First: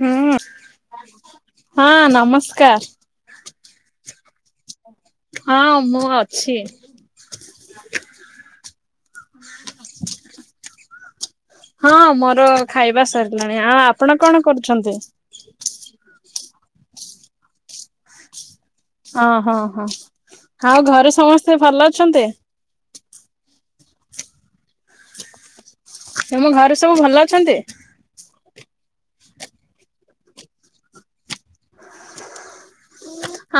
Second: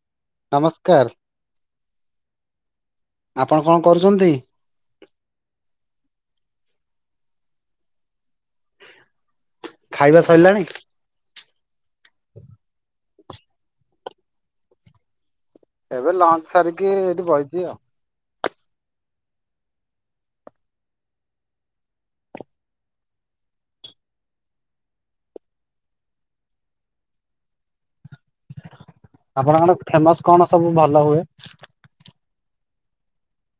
ହୁଁ ନମସ୍କାର ହଁ ନମସ୍କାର। ଆପଣ କଣ କରୁଛନ୍ତି? ହଁ [inaudible] ଖାଇବା ସରିଲାଣି? ହଁ ମୋର ଖାଇବା ସ ଣି ଆଉ ଆପଣ କଣ କରୁଛନ୍ତି? ଏବେ ଲଞ୍ଚ ସାରିକି ଏଇଠି ବଇଚି ଆଉ ଓହୋ ହୋ ଆଉ ଘରେ ସମସ୍ତେ ଭଲ ଅଛନ୍ତି? ତମ ଘରେ ସବୁ ଭଲ ଅଛନ୍ତି? ଆପଣଙ୍କର ଫେମସ କଣ ସବୁ ଭଲ ହୁଏ?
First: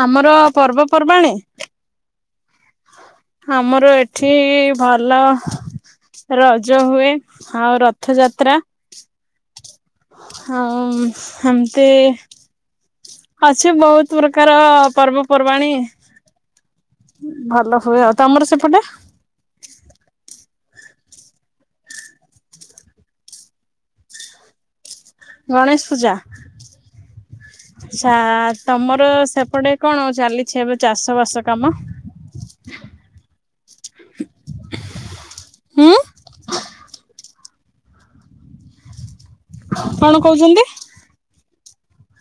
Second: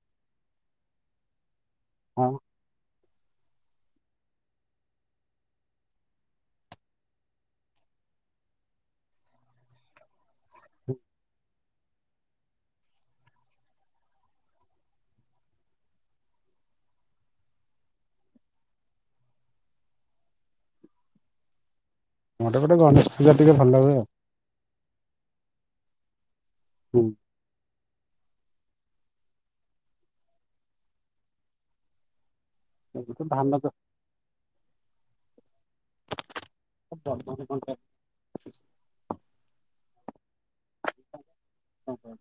ଆମର ପର୍ବପର୍ବାଣୀ ହଁ। ଆମର ଏଠି ଭଲ ରଜ ହୁଏ ଆଉ ରଥଯାତ୍ରା ହଁ ଏମିତି ଅଛି ବହୁତ ପ୍ରକାର ପର୍ବପର୍ବାଣି। ଭଲ ହୁଏ ଆଉ ତମର ସେପଟେ? ମୋଟା ମୋଟି ଗଣେଶ ପୂଜା ଟିକେ ଭଲ ଲାଗେ ଆଉ। ଗଣେଶ ପୂଜା? ହୁଁ। ତମର ସେପଟେ କଣ ଚାଲିଛି ଏବେ ଚାଷ ବାସ କାମ? ଏଇ ଧାନ ଚାଷ। ହୁଁ [inaudible] କଣ କହୁଛନ୍ତି? ଓ ହୋ।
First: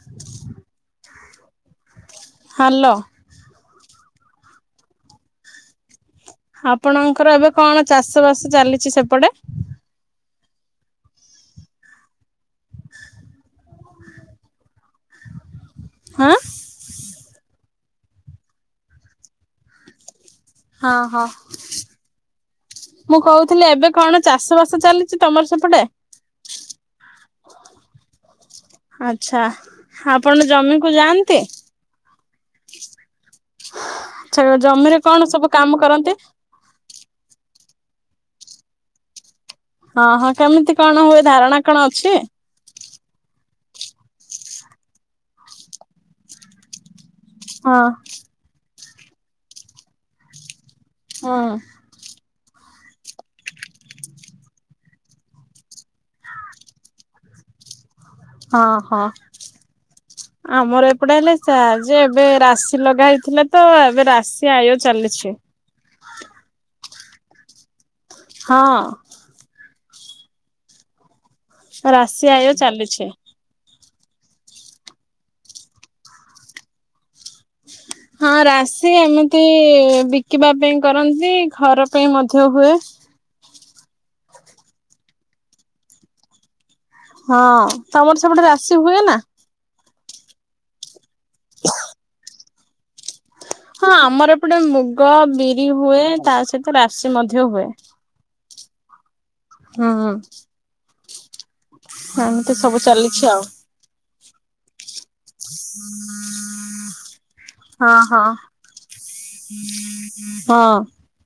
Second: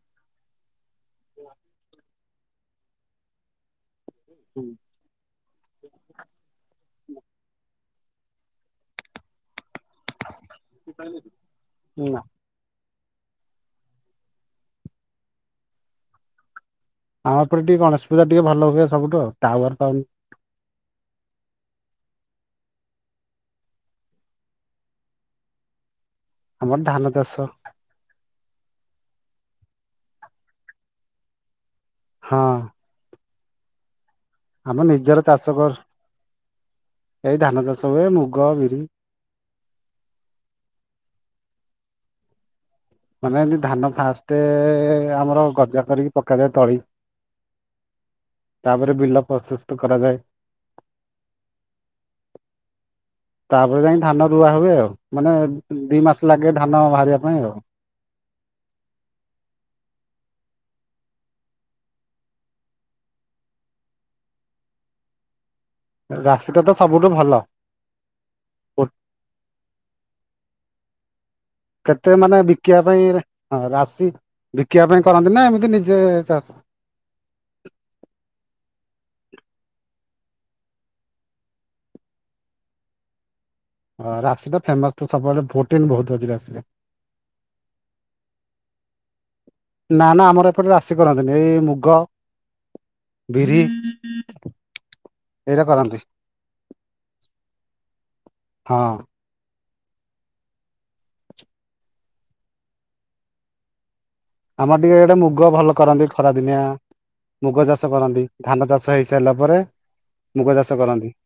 ହାଲୋ। ହୁଁ। ଆପଣଙ୍କର ଏବେ କଣ ଚାଷ ବାସ ଚାଲିଛି ସେପଟେ? ନା। ଆଁ। ଆମ ଏପଟେ ଟିକେ ଗଣେଶ ପୂଜା ଟିକେ ଭଲ ହୁଏ ସବୁଠୁ ଆଉ ଟାୱା ର ପାଉନି। ହଁ ହଁ। ମୁଁ କହୁଥିଲି ଏବେ କଣ ଚାଷ ବାସ ଚାଲିଛି ତମର ସେପଟେ? ଆମର ଧାନ ଚାଷ। ଆଚ୍ଛା ଆପଣ ଜମିକୁ ଯାଆନ୍ତି? ହଁ। ଆଚ୍ଛା ଆମ ଜମିରେ ନିଜର କଣ ଚାଷ ସବୁ କରୁ କାମ କରନ୍ତି? ଏଇ ଧାନ ଚାଷ ହୁଏ ମୁଗ, ବିରି। ହଁ ହଁ କେମିତି କଣ ହୁଏ ଧାରଣା କଣ ଅଛି? ମାନେ ଏମିତି ଧାନ ଫାଷ୍ଟ ଆମର ଗଜା କରିକି ପକାଯାଏ ତଳି ହଁ। ତାପରେ ବିଲ ପ୍ରସ୍ତୁତ କରାଯାଏ। ହଁ। ତାପରେ ଯାଇକି ଧାନ ରୁଆ ହୁଏ ଆଉ ମାନେ ଦି ମାସ ଲାଗେ ଧାନ ବାହାରିବା ପାଇଁ ଆଉ ହ ହଁ ହଁ। ଆମର ଏପଟେ ହେଲେ ସେ ଯେ ଏବେ ରାଶି ଲଗା ହେଇଥିଲା ତ ଏବେ ରାଶି ଆୟ ଚାଲି ଅଛି। ରାଶିଟା ତ ସବୁଠୁ ଭଲ। ହଁ। କେତେ ରାଶି ମାନେ ଆୟ ବିକିବା ଚାଲିଛି। ପାଇଁ ରା ବି ବିକିବା ପାଇଁ କରନ୍ତି ନା ଏମିତି ନିଜେ ଚାଷ। ହଁ ରାଶି ଏମିତି ବିକିବା ପାଇଁ କରନ୍ତି ଘର ପାଇଁ ମଧ୍ୟ ହୁଏ। ରାଶି ଟା ଫେମସ ତ ସବୁବେଳେ ପ୍ରୋଟିନ ବହୁତ ଅଛି ରାଶିରେ। ହଁ ତମର ସେପଟେ ରାଶି ହୁଏ ନା? ନା ନା ଆମର ଏପଟେ ରାଶି କରନ୍ତିନି ଏଇ ମୁଗ ବିରି ହଁ ଆମର ଏପଟେ ମୁଗ ଏଇରା ବିରି କରନ୍ତି ହୁଏ, ତା ସହିତ ରାଶି ମଧ୍ୟ ହୁଏ। ହଁ। ହୁଁ ହଁ। ଏମତି ସବୁ ଚାଲିଛି ଆଉ। ଆମର ଟିକେ ଗୋଟେ ମୁଗ ଭଲ କରନ୍ତି ଖରା ଦିନିଆ। ମୁଗ ଚାଷ ହଁ ହଁ କରନ୍ତି ଧାନ ଚାଷ ହେଇସାରିଲା ପରେ ମୁଗ ହଁ। ଚାଷ କରନ୍ତି।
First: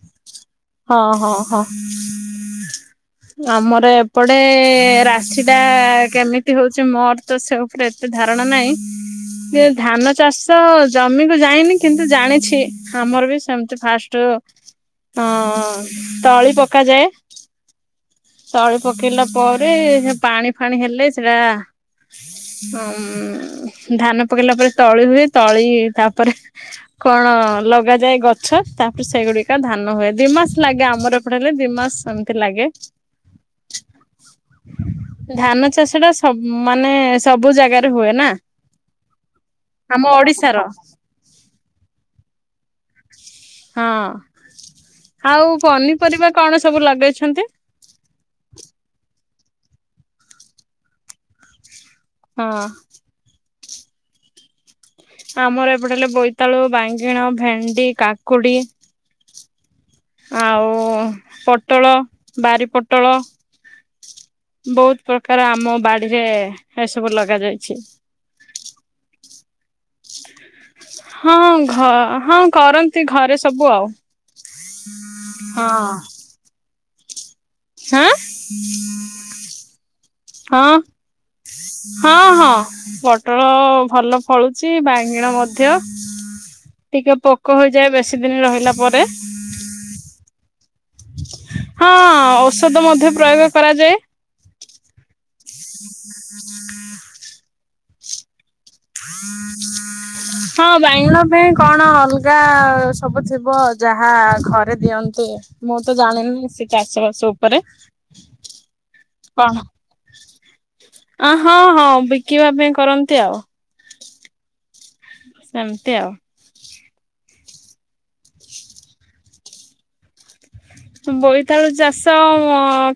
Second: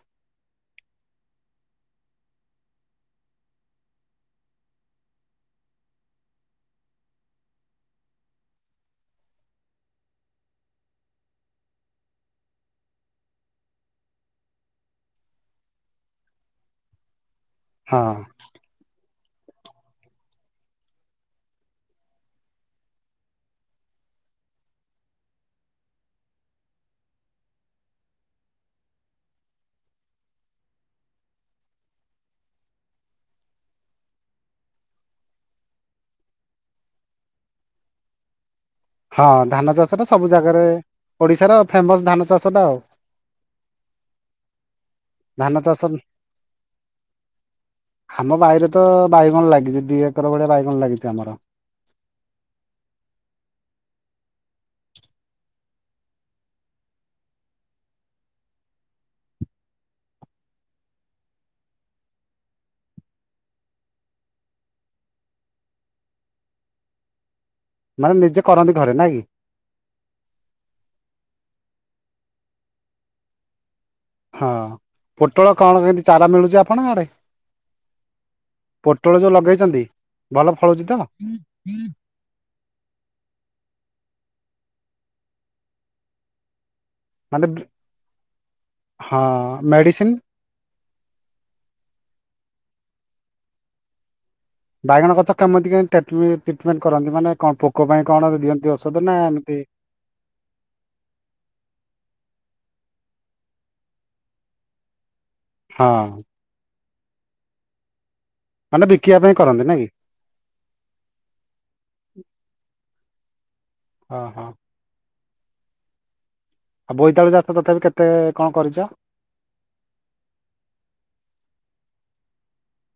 ହଁ ହଁ ହଁ। ଆମର ଏପଟେ ରାଶିଟା କେମିତି ହଉଚି ମୋର ତ ସେ ଉପରେ ଏତେ ଧାରଣା ନାଇଁ। [inaudible] ସେ ଧାନ ଚାଷ ଜମିକୁ ଯାଇନି କିନ୍ତୁ ଜାଣିଛି ଆମର ବି ସେମିତି ଫାଷ୍ଟ ହଁ ତଳି ପକାଯାଏ। ହଁ ତଳି ପକେଇଲା ପରେ ସେ ପାଣି ଫାଣି ହେଲେ ସେଟା ହଁ ଧାନ ପକେଇଲା ପରେ ତଳି ହୁଏ ତଳି ତାପରେ କଣ ଲଗାଯାଏ ଗଛ ତାପରେ ସେଗୁଡିକା ଧାନ ହୁଏ ଦିମାସ ଲାଗେ ଆମର ଏପଟ ହେଲେ ଦି ମାସ। ସେମିତି ଲାଗେ। [inaudible] ଧାନ ଚାଷ ଟା ସବ ମାନେ ସବୁ ଜାଗାରେ ହୁଏ ନା। ହଁ ଧାନ ଆମ ଚାଷଟା ସବୁ ଓଡିଶାର ଜାଗାରେ ଓଡିଶାର ଫେମସ ଧାନ ଚାଷ ଟା ଆଉ। ହଁ ଧାନ ଆଉ ଚାଷ ପନିପରିବା କଣ ସବୁ ଲଗେଇଛନ୍ତି? ଆମ ବାଇରେ ତ ବାଇଗଣ ଲାଗିଚି ଦି ଏକର ଭଳିଆ ବାଇଗଣ ଲାଗିଚି ଆମର। ହଁ। ଆମର ଏପଟେ ହେଲେ ବୋଇତାଳୁ ବାଇଗଣ ଭେଣ୍ଡି କାକୁଡି। ଆଉ ପୋଟଳ ବାରି ପୋଟଳ। ବହୁତ ପ୍ରକାର ଆମ ବାଡିରେ ଏସବୁ ଲଗାଯାଇଛି। ମାନେ ନିଜେ କରନ୍ତି ଘରେ ନାଇଁ କି। ହଁ ଘ ହଁ କରନ୍ତି ଘରେ ସବୁ ଆଉ। ହଁ ପୋଟଳ କଣ ହଁ। କେମିତି ଚାରା ମିଳୁଚି ଆପଣଙ୍କ ଆଡେ? ହାଁ ପୋଟଳ ଯୋଉ ଲଗେଇଚନ୍ତି। ହଁ ହଁ ହଁ ପୋଟଳ ଭଲ। ଫଳୁଚି ବାଇଙ୍ଗଣ ମଧ୍ୟ। ଟିକେ ମାନେ ପୋକ ହେଇଯାଏ ବେଶୀ ଦିନ ରହିଲା ପରେ। ହଁ ମେଡିସିନ ହଁ ଔଷଧ ମଧ୍ୟ ପ୍ରୟୋଗ କରାଯାଏ। ବାଇଗଣ ଗଛ କେମିତି କେ ଟ୍ରିଟମେଣ୍ଟ କରନ୍ତି ମାନେ କଣ ପୋକ ପାଇଁ କଣ ଦିଅନ୍ତି? ଔଷଧ ନା ଏମିତି ହଁ ବାଙ୍ଗଳା ପାଇଁ କଣ ଅଲଗା? ସବୁ ଥିବ ଯାହା ଘରେ ଦିଅନ୍ତି ମୁଁ ହଁ ତ ଜାଣିନି। ଚାଷ ବାସ ଉପରେ। ମାନେ ବିକିବା ପାଇଁ କଣ କରନ୍ତି ନାଇ କି? ଅ ହଁ ହଁ ବିକିବା ପାଇଁ କରନ୍ତି ଆଉ। ହଁ ହଁ। ସେମତି ଆଉ। ଆଉ ବୋଇତାଳୁ ଚାଷ ତଥାପି କେତେ କଣ କରିଚ? ବୋଇତାଳୁ ଚାଷ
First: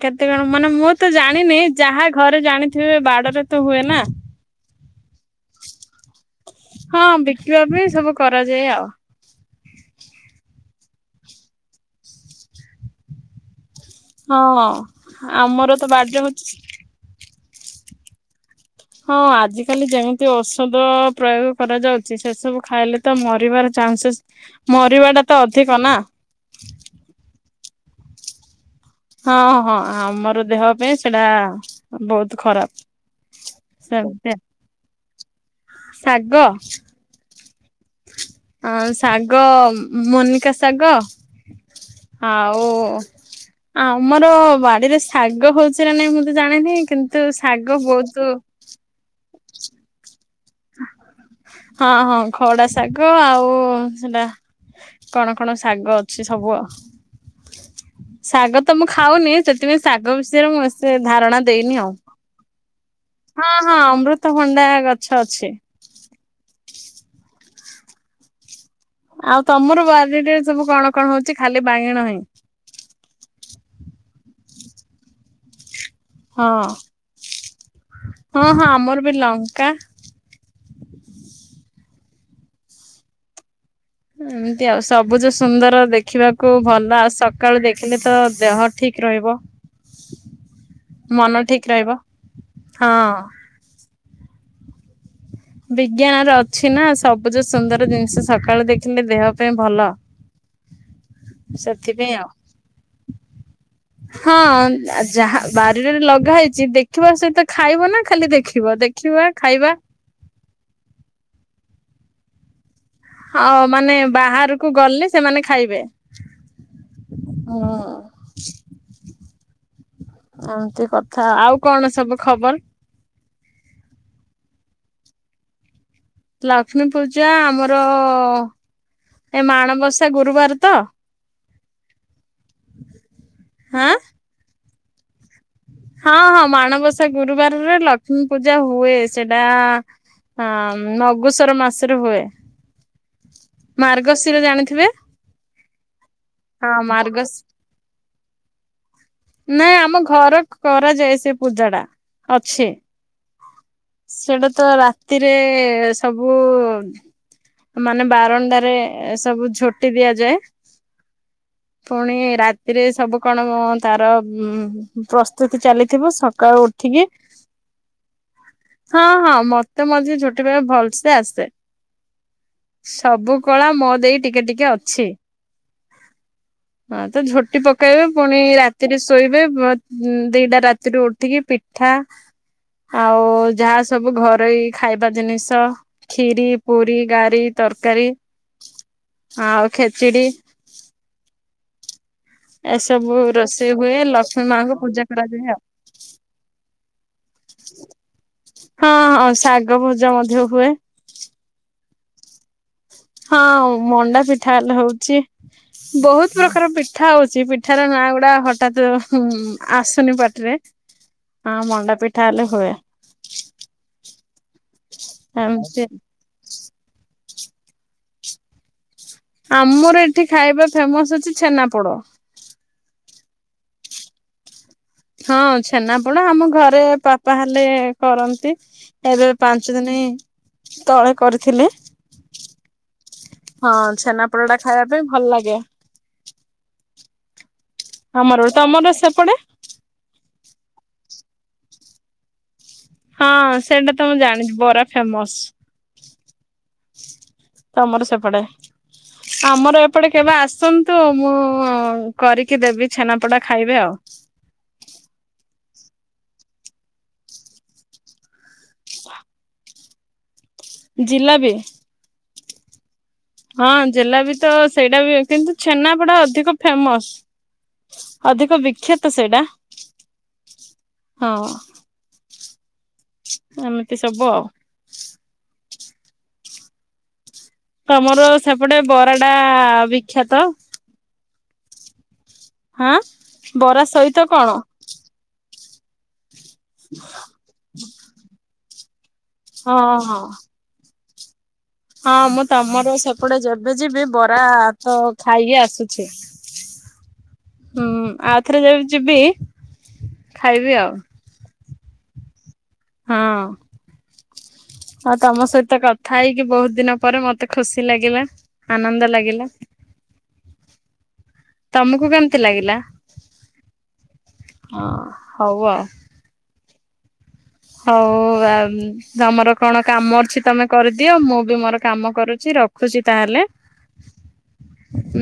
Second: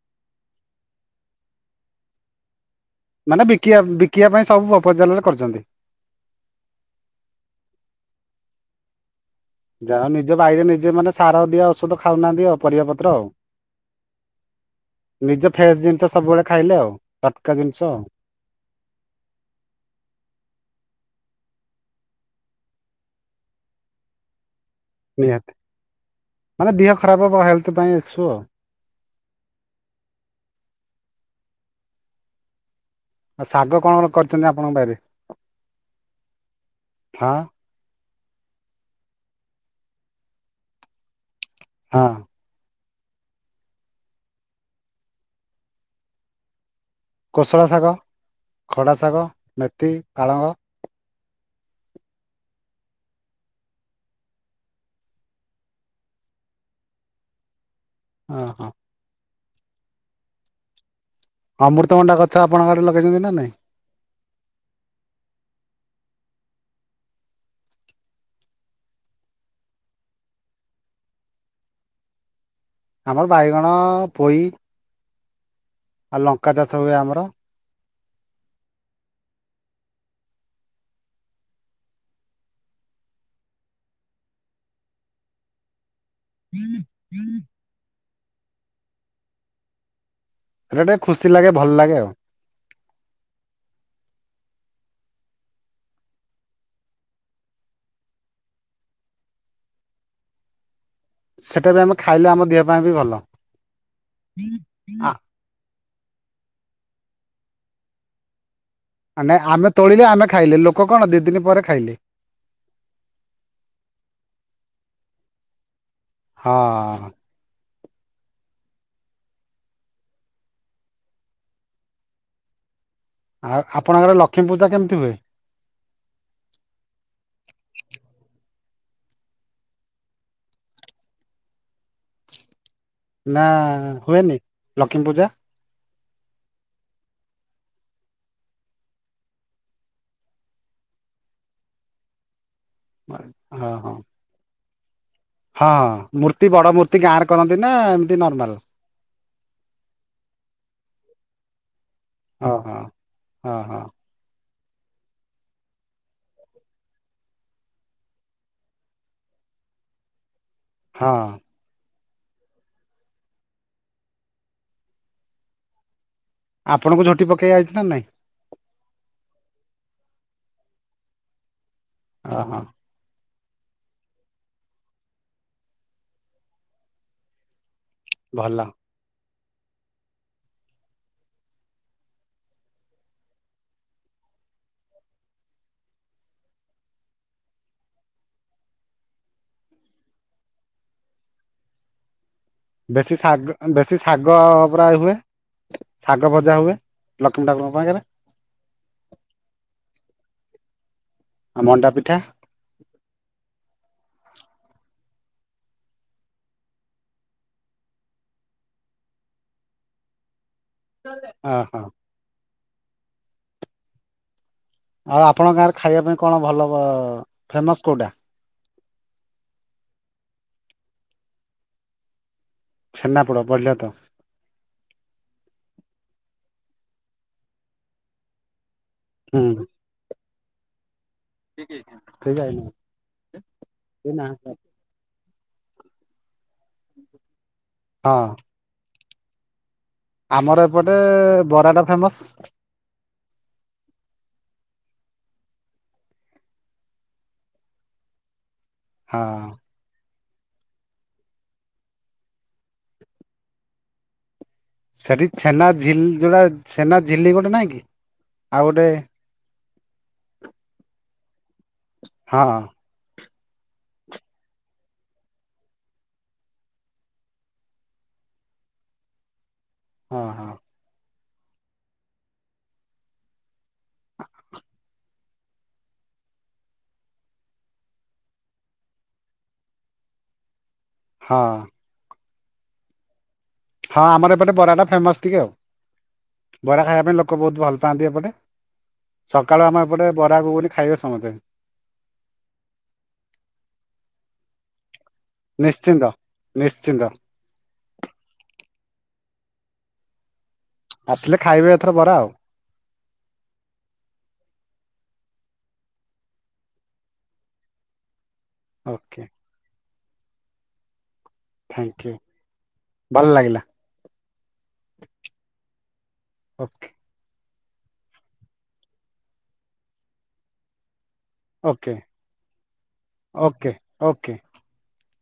କେତେ କଣ? ମାନେ ମୁଁ ତ ଜାଣିନି, ଯାହା ଘରେ ଜାଣି ମାନେ ବିକିବା, ବିକିବା ପାଇଁ ସବୁ ପ୍ରପୋଜାଲରେ କରିଛନ୍ତି । ହଁ ବିକିବା ପାଇଁ ସବୁ କରାଯାଏ ଆଉ ସେ ମାନେ ସାର ଦିଆ ଔଷଧ ଖାଉନାହାନ୍ତି ଆଉ, ପରିବାପତ୍ର ଆଉ ହଁ ନିଜ ଆମର ଫ୍ରେଶ ତ ଜିନିଷ ବାଡିରେ ସବୁବେଳେ ହଉଛି। ଖାଇଲେ ଆଉ ଫାଟକା ଜିନିଷ ଆଉ ହଁ ଆଜିକାଲି ଯେମିତି ଔଷଧ ପ୍ରୟୋଗ କରାଯାଉଛି, ସେସବୁ ଖାଇଲେ ତ ମରିବାର ଚାନ୍ସେସ, ମରିବା ଟା ତ ନିହାତି ଅଧିକ ନା ସେଥିପାଇଁ ଇସୁ ହଁ, ହଁ, ଆମର ଦେହ ପାଇଁ ସେଟା ବହୁତ ଖରାପ । ଆଉ ଶାଗ କଣ କରିଛନ୍ତି ଆପଣଙ୍କ ବାଇରେ? ଶାଗ ହଁ ଆ ଶାଗ -ମୋନିକା ଶାଗ ହଁ ଆଉ ଆଉ ମୋର ବାଡିରେ ଶାଗ ହଉଛି ନା ନାଇଁ ମୁଁ ତ ଜାଣିନି? କିନ୍ତୁ କୋଶଳା ଶାଗ, ବହୁତ ଖଡ଼ା ଶାଗ, ମେଥି, ପାଳଙ୍ଗ ହଁ ହଁ, ଖଡା ଶାଗ ଆଉ ସେଟା କଣ କଣ ଶାଗ ଅଛି ସବୁ? [inaudible] ଶାଗ ଓହୋ ତ ମୁଁ ଖାଉନି, ସେଥିପାଇଁ ଶାଗ ବିଷୟରେ ମୁଁ ଆସ ଧାରଣା ଦେଇନି ଆଉ, ଅମୃତଭଣ୍ଡା ଗଛ ଆପଣଙ୍କ ଆଡେ ଲଗେଇଛନ୍ତି ନା ନାଇଁ? ହଁ ହଁ, ଅମୃତଭଣ୍ଡା ଗଛ ସେ ଆଉ ତମର ବାଡ଼ିରେ ସବୁ କଣ କଣ ହଉଛି? ଖାଲି ବାଙ୍ଗିଣ ହିଁ ଆମର ବାଇଗଣ, ପୋଇ ଆଉ ଲଙ୍କା ହଁ। ଚାଷ ହୁଏ ଆମର ହଁ ହଁ, ଆମର ବି ଲଙ୍କା ଏମତି ଆଉ ସବୁଜ ସୁନ୍ଦର ଦେଖିବାକୁ ଭଲ ଆ ସକାଳୁ ଦେଖିଲେ ତ ଦେହ ଠିକ ରହିବ ସେଟା ଟିକେ । ଖୁସି ମନ ଲାଗେ ଭଲ ଠିକ ରହିବ, ଲାଗେ ଆଉ ହଁ ବିଜ୍ଞାନ ର ଅଛି ନା- ସବୁଜ ସୁନ୍ଦର ଜିନିଷ ସକାଳୁ ଦେଖିଲେ ଦେହ ପାଇଁ ଭଲ । [inaudible] ସେଟା ବି ଆମେ ସେଥିପାଇଁ ଖାଇଲେ ଆଉ, ଆମ ଦେହ ପାଇଁ ବି ଭଲ। ହଁ ଆ ଯାହାର ରେ ଲଗା ହେଇଛି, ଦେଖିବା ସହିତ ଖାଇବ ନା, ଖାଲି ଦେଖ ନାଇ ଆମେ ତୋଳିଲେ, ଆମେ ଖାଇଲେ, ଲୋକ କଣ ଦି ଦିନ ପରେ ଖାଇଲେ । ଆଉ ମାନେ ବାହାରକୁ ଗଲେ, ସେମାନେ ଖାଇବେ । ହଁ । ଏମିତି କଥା, ଆଉ କଣ ସବୁ ଖବର? ଆଉ ଆପଣଙ୍କର ଲକ୍ଷ୍ମୀ ପୂଜା କେମିତି ହୁଏ? ଲକ୍ଷ୍ମୀ ପୂଜା ଆମର ଏ ମାଣବସା ଗୁରୁବାର ତ? ନା ହୁଏନି, ଲକ୍ଷ୍ମୀ ପୂଜା? ହଁ ହଁ, ମାଣବସା ଗୁରୁବାରରେ ଲକ୍ଷ୍ମୀ ପୂଜା ହୁଏ, ସେଟା ହଁ ମଗୁଶୁର ମାସରୁ ହୁଏ । ମାର୍ଗଶିର ଜାଣିଥିବେ? ହଁଁ ମୂର୍ତ୍ତି, ବଡ ହଁ ମୂର୍ତ୍ତି, ଗାଁରେ ମାର୍ଗଶି କରନ୍ତି ନା ଏମିତି ନର୍ମାଲ ନାଇଁ ଆମ ଘର କରାଯାଏ, ସେ ପୂଜା ଟା, ହଁ ଅଛି । ହଁ ହଁ ହଁ । ତ ରାତିରେ ସବୁ ମାନେ ବାରଣ୍ଡ। ରେ ସବୁ ଝୋଟି ଦିଆଯାଏ । ହଁ । ପୁଣି ରାତିରେ ସବୁ କଣ ତାର ପ୍ରସ୍ତୁତି ଚାଲିଥିବ, ସ ଆପଣଙ୍କୁ ଉଠିକି ଝୋଟି ପକେଇ ଆଇଛି ନା ନାଇଁ ହଁ ହଁ ମତେ ଛୋଟ [unintelligible] ସେତେବେଳେ ଭଲସେ ଆସେ। ଓ ହୋ। ସବୁ କଳା ମୋ ଦେଇ ଟିକେ ଟିକେ ଅଛି। ହଁ ତ ଝୋଟି ପକେଇବେ ପୁଣି ଭଲ ରାତିରେ ଶୋଇବେ ଦିଟା ରାତିରୁୁ ଉଠିକି ପିଠା ଆଉ ଯାହା ସବୁ ଘରୋଇ ଖାଇବା ଜିନିଷ ଖିରୀ ପୁରୀ ତରକାରୀ। ତରକାରୀ ଆ ଆଉ ଖେଚିଡି। ବେଶୀ ଏସବୁ ଶାଗ ରୋଷେଇ ହୁଏ ବେଶୀ ଶାଗ ଲକ୍ଷ୍ମୀ ମାଙ୍କୁ ପ୍ରାୟ ପୂଜା ହୁଏ କରାଯାଏ ଆଉ। ଶାଗ ଭଜା ହୁଏ। ଲକ୍ଷ୍ମୀ ଠାକୁରଙ୍କ ପାଖରେ। ହଁ ହଁ ଶାଗ ଭଜା ମଧ୍ୟ ହୁଏ। ଆଉ ମଣ୍ଡା ପିଠା। ହଁ ମଣ୍ଡା ଫି ପିଠା ହୋଉଚି ବୋହୁତ ପ୍ରକାର ପିଠା ହୋଉଚି ପିଠାର ନାଁ ଗୁଡା ହଠତ୍ ଉ ଆସୁନି ପାଟିରେ ହଁ ଓହୋ ମଣ୍ଡା ପିଠା ହୁଏ। ଆଉ ଆପଣଙ୍କ ଗାଁରେ ଏମିତି ଖାଇବା ପାଇଁ କଣ ଭଲ ଫେମସ କୋଉଟା? ଆମର ଏଠି ଖାଇବା ଫେମସ ଅଛି ଛେନାପୋଡ। ଛେନାପୋଡ ପଢିଲ ତ ହଁ ଛେନାପୋଡ ଆମ ଘରେ ବାପା ହେଲେ କରନ୍ତି। ଏବେ ହୁଁ ପାଞ୍ଚ ଦିନ ତଳେ କରିଥିଲେ ଠିକ ହଁ ଛେନାପୋଡ ଟା ଖାଇବା ପାଇଁ ଭଲ ଲାଗେ। ଆ ଆମର ତମର ସେପଟେ। ଆମର ଏପଟେ ବରାଟା ଫେମସ୍ ହଁ ସେଇଟା ତ ମୁଁ ଜାଣିଚି ବରା ଫେମସ। ତମର ସେପଟେ ହଁ ଆମର ଏପଟେ ଏବେ ଆସନ୍ତୁ ମୁଁ କରିକି ଦେବି ଛେନାପୋଡା ଖାଇବେ ଆଉ। ସେଠି ଛେନା ଝିଲ ଯୋଉଟା ଛେନା ଝିଲି ଗୋଟେ ନାଇଁ କି? ଆଉ ଗୋଟେ ଜିଲାପି। ହଁ। ହଁ ଜେଲାପି ତ ସେଇଟା ବି କିନ୍ତୁ ଛେନାପଡା ଅଧିକ ଫେମସ। ଅଧିକ ବିଖ୍ୟାତ ସେଇଟା। ହଁ ହଁ ହଁ ଏମିତି ସବୁ ଆଉ। ତମର ସେପଟେ ବରାଟା ବିଖ୍ୟାତ। ହଁ। ହଁ ବରା ହଁ ସହିତ ଆମର ଏପଟେ କଣ? ବରାଟା ଫେମସ୍ ଟିକେ ଆଉ ବରା ଖାଇବା ପାଇଁ ଲୋକ ବୋହୁତ ଭଲ ପାଆନ୍ତି ଏପଟେ ସକାଳୁ ଆମେ ହଁ ଏପଟେ ହଁ। ବରା ଖାଇବା [unintelligible] ହଁ ମୁଁ ତମର ସେପଟେ ଯେବେ ଯିବି ବରା ହାତ ଖାଇକି ନିଶ୍ଚିନ୍ତ ଆସୁଚି ନିଶ୍ଚିନ୍ତ ହୁଁ ଆଉଥରେ ଯ ଯିବି ଖାଇବି ଆଉ ଆସିଲେ ଖାଇବେ ଏଥର ବରା ଆଉ। ହଁ। ଆଉ ତମ ସହିତ କଥା ହେଇକି ବୋହୁତ ଦିନ ପରେ ମତେ ଖୁସି ଲାଗିଲା। ଆନନ୍ଦ ଓକେ ଲାଗିଲା। ତମକୁ ଥ୍ୟାଙ୍କୟୁ କେମିତି ଲାଗିଲା? ଭଲ ଲାଗିଲା ହଁ ହଉ। ଓକେ ହଉ ଆ ତମର କଣ କାମ ଅଛି ତମେ କ ଦିଅ ମୁଁ ବି ମୋର ଓକେ କାମ କରୁଛି ରଖୁଛି ତାହେଲେ। ଓକେ ଓକେ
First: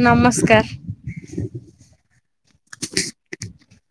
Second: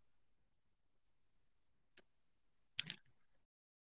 ନମସ୍କାର।